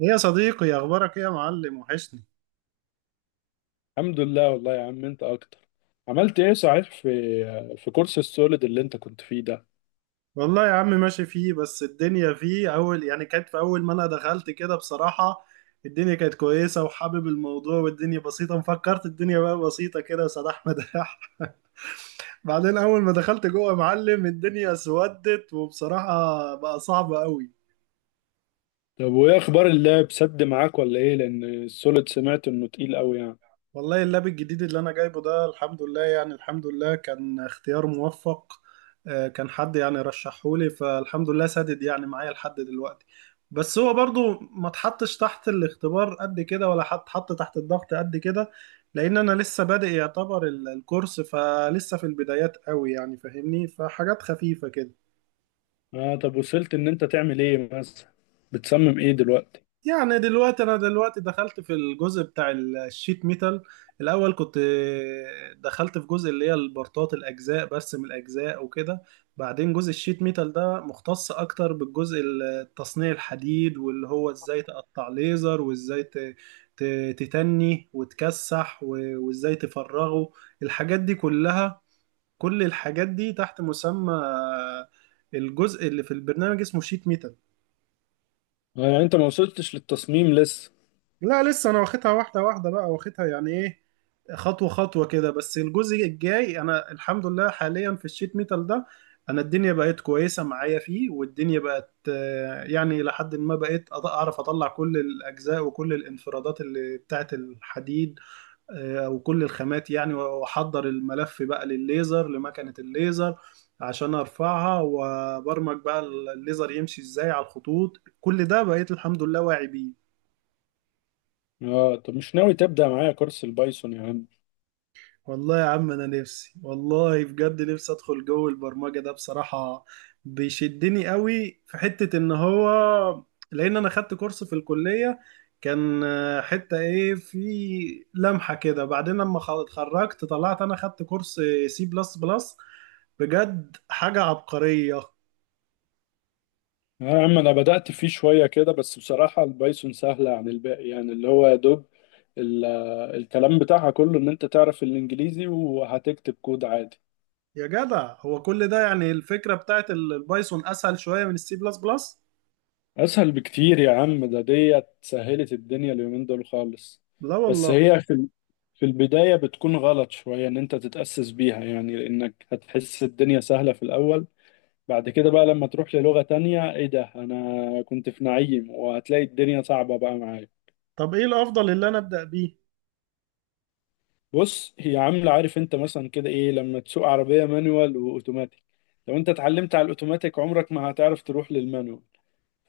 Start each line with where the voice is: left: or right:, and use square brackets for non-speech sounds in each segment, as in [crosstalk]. right: ايه يا صديقي، اخبارك ايه يا معلم؟ وحشني.
left: الحمد لله والله يا عم انت اكتر. عملت ايه صحيح في في كورس السوليد اللي انت كنت فيه ده؟
right: والله يا عم ماشي فيه، بس الدنيا فيه اول، يعني كانت في اول ما انا دخلت كده بصراحة. الدنيا كانت كويسة وحابب الموضوع والدنيا بسيطة، مفكرت الدنيا بقى بسيطة كده سداح مداح. [laughs] بعدين اول ما دخلت جوه يا معلم الدنيا اسودت، وبصراحة بقى صعب قوي.
left: طب وايه اخبار اللاب سد معاك ولا ايه؟ لان السوليد سمعت انه تقيل قوي يعني.
right: والله اللاب الجديد اللي انا جايبه ده الحمد لله، يعني الحمد لله كان اختيار موفق. كان حد يعني رشحهولي، فالحمد لله سدد يعني معايا لحد دلوقتي. بس هو برضو ما اتحطش تحت الاختبار قد كده، ولا حط تحت الضغط قد كده. لان انا لسه بادئ يعتبر الكورس، فلسه في البدايات قوي، يعني فاهمني، فحاجات خفيفة كده.
left: اه طب وصلت ان انت تعمل ايه مثلا؟ بتصمم ايه دلوقتي؟
right: يعني دلوقتي، انا دلوقتي دخلت في الجزء بتاع الشيت ميتال. الاول كنت دخلت في جزء اللي هي البرطات، الاجزاء، برسم الاجزاء وكده. بعدين جزء الشيت ميتال ده مختص اكتر بالجزء التصنيع الحديد، واللي هو ازاي تقطع ليزر، وازاي تتني وتكسح، وازاي تفرغه. الحاجات دي كلها، كل الحاجات دي تحت مسمى الجزء اللي في البرنامج اسمه شيت ميتال.
left: اه يعني انت ما وصلتش للتصميم لسه؟
right: لا لسه انا واخدها واحده واحده بقى، واخدها يعني ايه، خطوه خطوه كده. بس الجزء الجاي انا الحمد لله حاليا في الشيت ميتال ده، انا الدنيا بقت كويسه معايا فيه، والدنيا بقت يعني لحد ما بقيت اعرف اطلع كل الاجزاء وكل الانفرادات اللي بتاعت الحديد، او كل الخامات، يعني واحضر الملف بقى للليزر، لمكنه الليزر، عشان ارفعها وبرمج بقى الليزر يمشي ازاي على الخطوط. كل ده بقيت الحمد لله واعي بيه.
left: اه طب مش ناوي تبدأ معايا كورس البايثون يا عم؟
right: والله يا عم انا نفسي، والله بجد نفسي ادخل جو البرمجه ده بصراحه. بيشدني قوي في حته ان هو، لان انا خدت كورس في الكليه، كان حته ايه، في لمحه كده. بعدين لما اتخرجت طلعت، انا خدت كورس سي بلس بلس، بجد حاجه عبقريه.
left: اه يا عم انا بدأت فيه شوية كده، بس بصراحة البايثون سهلة عن الباقي، يعني اللي هو يا دوب ال- الكلام بتاعها كله ان انت تعرف الانجليزي وهتكتب كود عادي.
right: يا جدع هو كل ده، يعني الفكره بتاعت البايثون اسهل شويه من السي بلس بلس.
left: اسهل بكتير يا عم، ده ديت سهلت الدنيا اليومين دول خالص.
right: لا
left: بس
right: والله.
left: هي في في البداية بتكون غلط شوية ان انت تتأسس بيها، يعني لانك هتحس الدنيا سهلة في الاول. بعد كده بقى لما تروح للغة تانية ايه ده، انا كنت في نعيم، وهتلاقي الدنيا صعبة بقى معايا.
right: طب ايه الافضل اللي انا ابدا بيه؟
left: بص هي عاملة، عارف انت مثلا كده ايه لما تسوق عربية مانوال واوتوماتيك؟ لو انت اتعلمت على الاوتوماتيك عمرك ما هتعرف تروح للمانوال.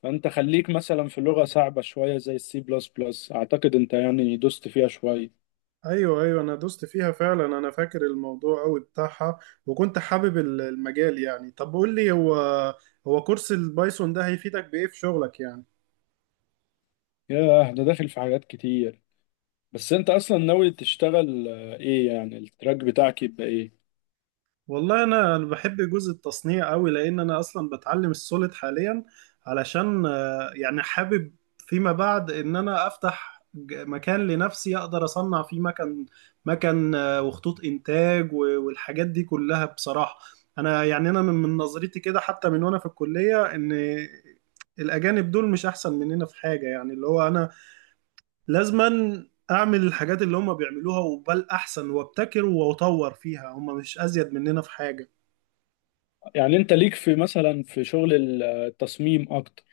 left: فانت خليك مثلا في لغة صعبة شوية زي السي بلس بلس، اعتقد انت يعني دوست فيها شوية.
right: ايوه ايوه، انا دوست فيها فعلا، انا فاكر الموضوع قوي بتاعها، وكنت حابب المجال يعني. طب قول لي، هو كورس البايثون ده هيفيدك بايه في شغلك يعني؟
left: ياه، ده داخل في حاجات كتير. بس انت اصلا ناوي تشتغل ايه، يعني التراك بتاعك يبقى ايه؟
right: والله انا بحب جزء التصنيع قوي، لان انا اصلا بتعلم السوليد حاليا علشان يعني حابب فيما بعد ان انا افتح مكان لنفسي اقدر اصنع فيه مكن، مكن وخطوط انتاج والحاجات دي كلها بصراحة. انا يعني انا من نظرتي كده، حتى من وانا في الكلية، ان الاجانب دول مش احسن مننا في حاجة، يعني اللي هو انا لازما اعمل الحاجات اللي هم بيعملوها وبل احسن، وابتكر واطور فيها، هم مش ازيد مننا في حاجة.
left: يعني انت ليك في مثلا في شغل التصميم اكتر؟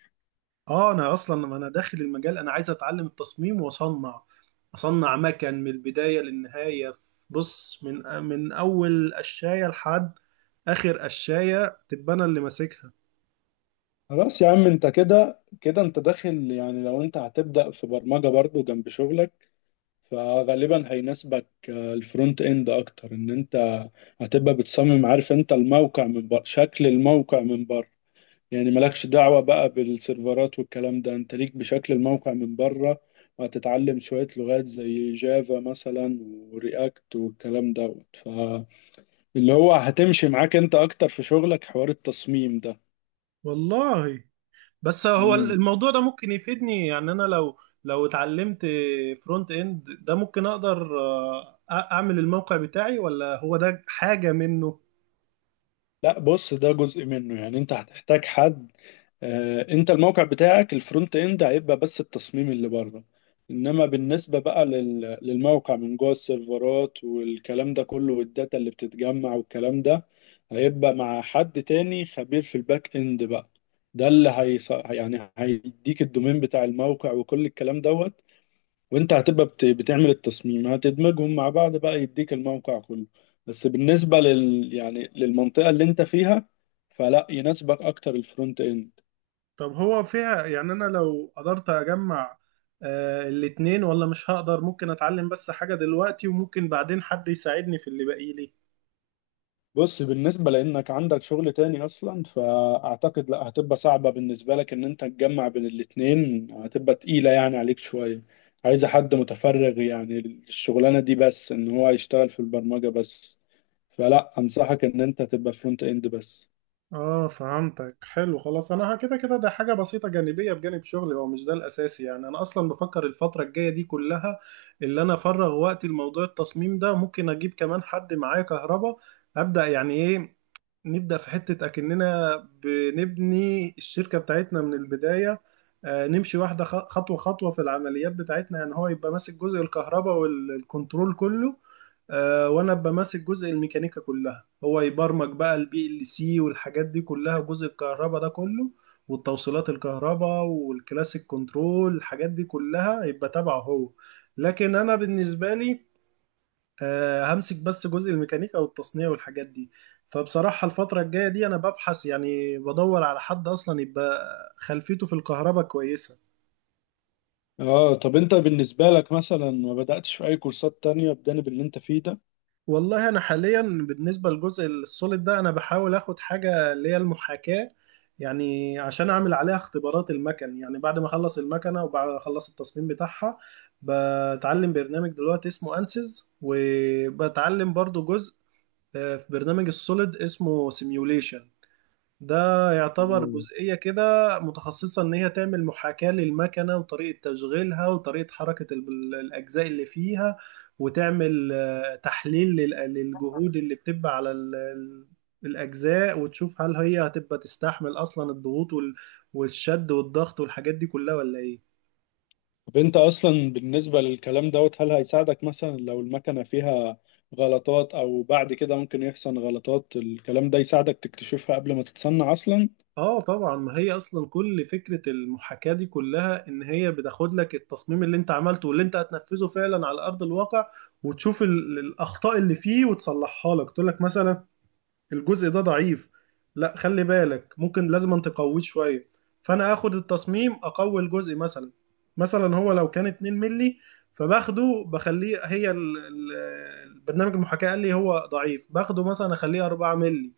right: اه انا اصلا ما انا داخل المجال، انا عايز اتعلم التصميم واصنع، اصنع مكن من البدايه للنهايه. بص، من اول قشايه لحد اخر قشايه تبقى انا اللي ماسكها.
left: خلاص يا عم انت كده كده انت داخل، يعني لو انت هتبدأ في برمجة برضو جنب شغلك فغالبا هيناسبك الفرونت اند اكتر، ان انت هتبقى بتصمم، عارف انت الموقع من بره، شكل الموقع من بره. يعني مالكش دعوة بقى بالسيرفرات والكلام ده، انت ليك بشكل الموقع من بره. وهتتعلم شوية لغات زي جافا مثلا ورياكت والكلام دوت، فاللي هو هتمشي معاك انت اكتر في شغلك حوار التصميم ده.
right: والله بس هو
left: مم.
right: الموضوع ده ممكن يفيدني يعني، انا لو اتعلمت فرونت اند ده ممكن اقدر اعمل الموقع بتاعي، ولا هو ده حاجه منه؟
left: لا بص، ده جزء منه يعني، انت هتحتاج حد. انت الموقع بتاعك الفرونت اند هيبقى بس التصميم اللي بره، انما بالنسبه بقى للموقع من جوه، السيرفرات والكلام ده كله والداتا اللي بتتجمع والكلام ده هيبقى مع حد تاني خبير في الباك اند بقى. ده اللي يعني هيديك الدومين بتاع الموقع وكل الكلام دوت، وانت هتبقى بتعمل التصميم، هتدمجهم مع بعض بقى يديك الموقع كله. بس بالنسبة لل يعني للمنطقة اللي انت فيها فلا يناسبك اكتر الفرونت اند.
right: طب هو فيها، يعني انا لو قدرت اجمع الاتنين، ولا مش هقدر؟ ممكن اتعلم بس حاجة دلوقتي، وممكن بعدين حد يساعدني في اللي باقي لي.
left: بص بالنسبة لانك عندك شغل تاني اصلا، فاعتقد لا، هتبقى صعبة بالنسبة لك ان انت تجمع بين الاتنين، هتبقى تقيلة يعني عليك شوية. عايزة حد متفرغ يعني الشغلانة دي، بس ان هو يشتغل في البرمجة بس. فلا انصحك ان انت تبقى فرونت اند بس.
right: اه فهمتك، حلو. خلاص، انا كده كده ده حاجة بسيطة جانبية بجانب شغلي، هو مش ده الاساسي يعني. انا اصلا بفكر الفترة الجاية دي كلها اللي انا افرغ وقتي لموضوع التصميم ده، ممكن اجيب كمان حد معايا كهربا، ابدا يعني ايه، نبدأ في حتة أكننا بنبني الشركة بتاعتنا من البداية. نمشي واحدة خطوة خطوة في العمليات بتاعتنا، يعني هو يبقى ماسك جزء الكهرباء والكنترول كله، وأنا أبقى ماسك جزء الميكانيكا كلها. هو يبرمج بقى البي ال سي والحاجات دي كلها، جزء الكهرباء ده كله، والتوصيلات الكهرباء والكلاسيك كنترول، الحاجات دي كلها يبقى تبعه هو. لكن أنا بالنسبة لي همسك بس جزء الميكانيكا والتصنيع والحاجات دي. فبصراحة الفترة الجاية دي أنا ببحث، يعني بدور على حد أصلا يبقى خلفيته في الكهرباء كويسة.
left: اه طب انت بالنسبة لك مثلا ما بدأتش في اي كورسات تانية بجانب اللي انت فيه ده؟
right: والله أنا حاليا بالنسبة للجزء السوليد ده أنا بحاول أخد حاجة اللي هي المحاكاة، يعني عشان أعمل عليها اختبارات المكن، يعني بعد ما أخلص المكنة وبعد ما أخلص التصميم بتاعها. بتعلم برنامج دلوقتي اسمه أنسيز، وبتعلم برضو جزء في برنامج السوليد اسمه سيميوليشن. ده يعتبر
left: مم.
right: جزئية كده متخصصة إن هي تعمل محاكاة للمكنة، وطريقة تشغيلها، وطريقة حركة الأجزاء اللي فيها، وتعمل تحليل للجهود اللي بتبقى على الأجزاء، وتشوف هل هي هتبقى تستحمل أصلا الضغوط والشد والضغط والحاجات دي كلها ولا إيه.
left: طب انت اصلا بالنسبة للكلام دوت، هل هيساعدك مثلا لو المكنة فيها غلطات، او بعد كده ممكن يحصل غلطات، الكلام ده يساعدك تكتشفها قبل ما تتصنع اصلا؟
right: اه طبعا، ما هي اصلا كل فكرة المحاكاة دي كلها ان هي بتاخد لك التصميم اللي انت عملته واللي انت هتنفذه فعلا على ارض الواقع، وتشوف الاخطاء اللي فيه وتصلحها لك، تقول لك مثلا الجزء ده ضعيف، لا خلي بالك، ممكن لازم أن تقويه شويه. فانا اخد التصميم اقوي الجزء مثلا هو لو كان 2 ملي، فباخده بخليه، هي البرنامج المحاكاة قال لي هو ضعيف، باخده مثلا اخليه 4 ملي،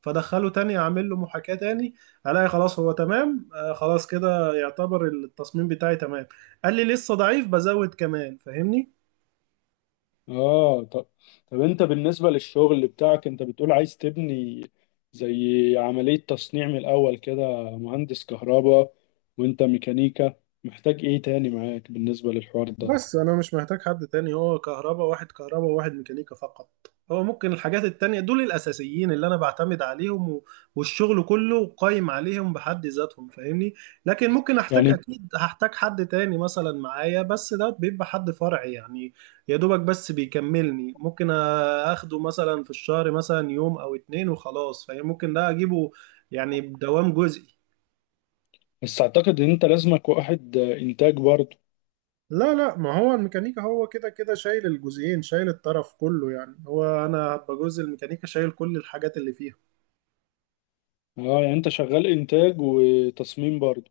right: فدخله تاني اعمل له محاكاة تاني. الاقي خلاص هو تمام، خلاص كده يعتبر التصميم بتاعي تمام. قال لي لسه ضعيف، بزود كمان، فاهمني.
left: اه طب. طب انت بالنسبة للشغل بتاعك انت بتقول عايز تبني زي عملية تصنيع من الاول كده، مهندس كهرباء وانت ميكانيكا، محتاج ايه تاني معاك بالنسبة للحوار ده؟
right: بس انا مش محتاج حد تاني، هو كهرباء، واحد كهرباء وواحد ميكانيكا فقط، هو ممكن الحاجات التانية، دول الاساسيين اللي انا بعتمد عليهم والشغل كله قايم عليهم بحد ذاتهم فاهمني. لكن ممكن احتاج،
left: يعني
right: اكيد هحتاج حد تاني مثلا معايا، بس ده بيبقى حد فرعي يعني، يا دوبك بس بيكملني، ممكن اخده مثلا في الشهر مثلا يوم او اتنين وخلاص، فممكن ده اجيبه يعني بدوام جزئي.
left: بس اعتقد ان انت لازمك واحد انتاج برضه.
right: لا لا، ما هو الميكانيكا هو كده كده شايل الجزئين، شايل الطرف كله يعني، هو انا هبقى جزء الميكانيكا شايل كل الحاجات اللي فيها.
left: اه يعني انت شغال انتاج وتصميم برضه؟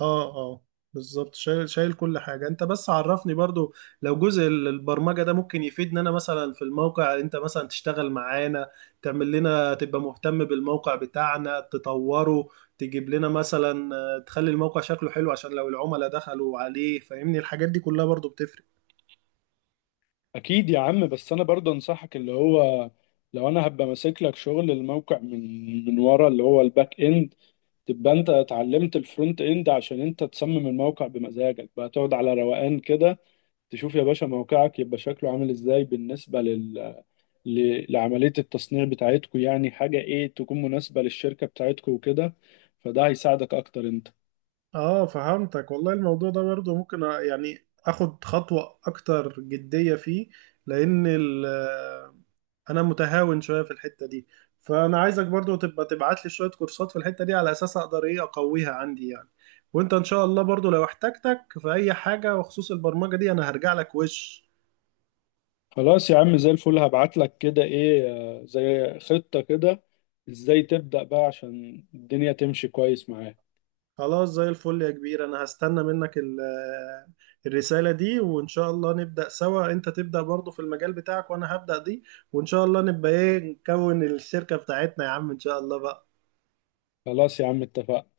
right: اه اه، بالظبط، شايل شايل كل حاجة. انت بس عرفني برضو، لو جزء البرمجة ده ممكن يفيدنا، انا مثلا في الموقع، انت مثلا تشتغل معانا، تعمل لنا، تبقى مهتم بالموقع بتاعنا تطوره، تجيب لنا مثلا تخلي الموقع شكله حلو، عشان لو العملاء دخلوا عليه فاهمني الحاجات دي كلها برضو بتفرق.
left: اكيد يا عم، بس انا برضه انصحك، اللي هو لو انا هبقى ماسك لك شغل الموقع من ورا، اللي هو الباك اند، تبقى انت اتعلمت الفرونت اند عشان انت تصمم الموقع بمزاجك بقى، تقعد على روقان كده، تشوف يا باشا موقعك يبقى شكله عامل ازاي بالنسبة لل... ل... لعملية التصنيع بتاعتكو، يعني حاجة ايه تكون مناسبة للشركة بتاعتكو وكده. فده هيساعدك اكتر انت.
right: اه فهمتك. والله الموضوع ده برضه ممكن يعني اخد خطوة اكتر جدية فيه، لان انا متهاون شوية في الحتة دي، فانا عايزك برضه تبقى تبعت لي شوية كورسات في الحتة دي على اساس اقدر ايه اقويها عندي يعني. وانت ان شاء الله برضه لو احتجتك في اي حاجة بخصوص البرمجة دي انا هرجع لك وش.
left: خلاص يا عم زي الفل، هبعت لك كده ايه زي خطة كده، ازاي تبدأ بقى عشان الدنيا تمشي كويس معاك.
right: خلاص زي الفل يا كبير، انا هستنى منك الرسالة دي، وان شاء الله نبدأ سوا، انت تبدأ برضو في المجال بتاعك وانا هبدأ دي، وان شاء الله نبقى ايه، نكون الشركة بتاعتنا يا عم ان شاء الله بقى.
left: خلاص يا عم اتفقنا.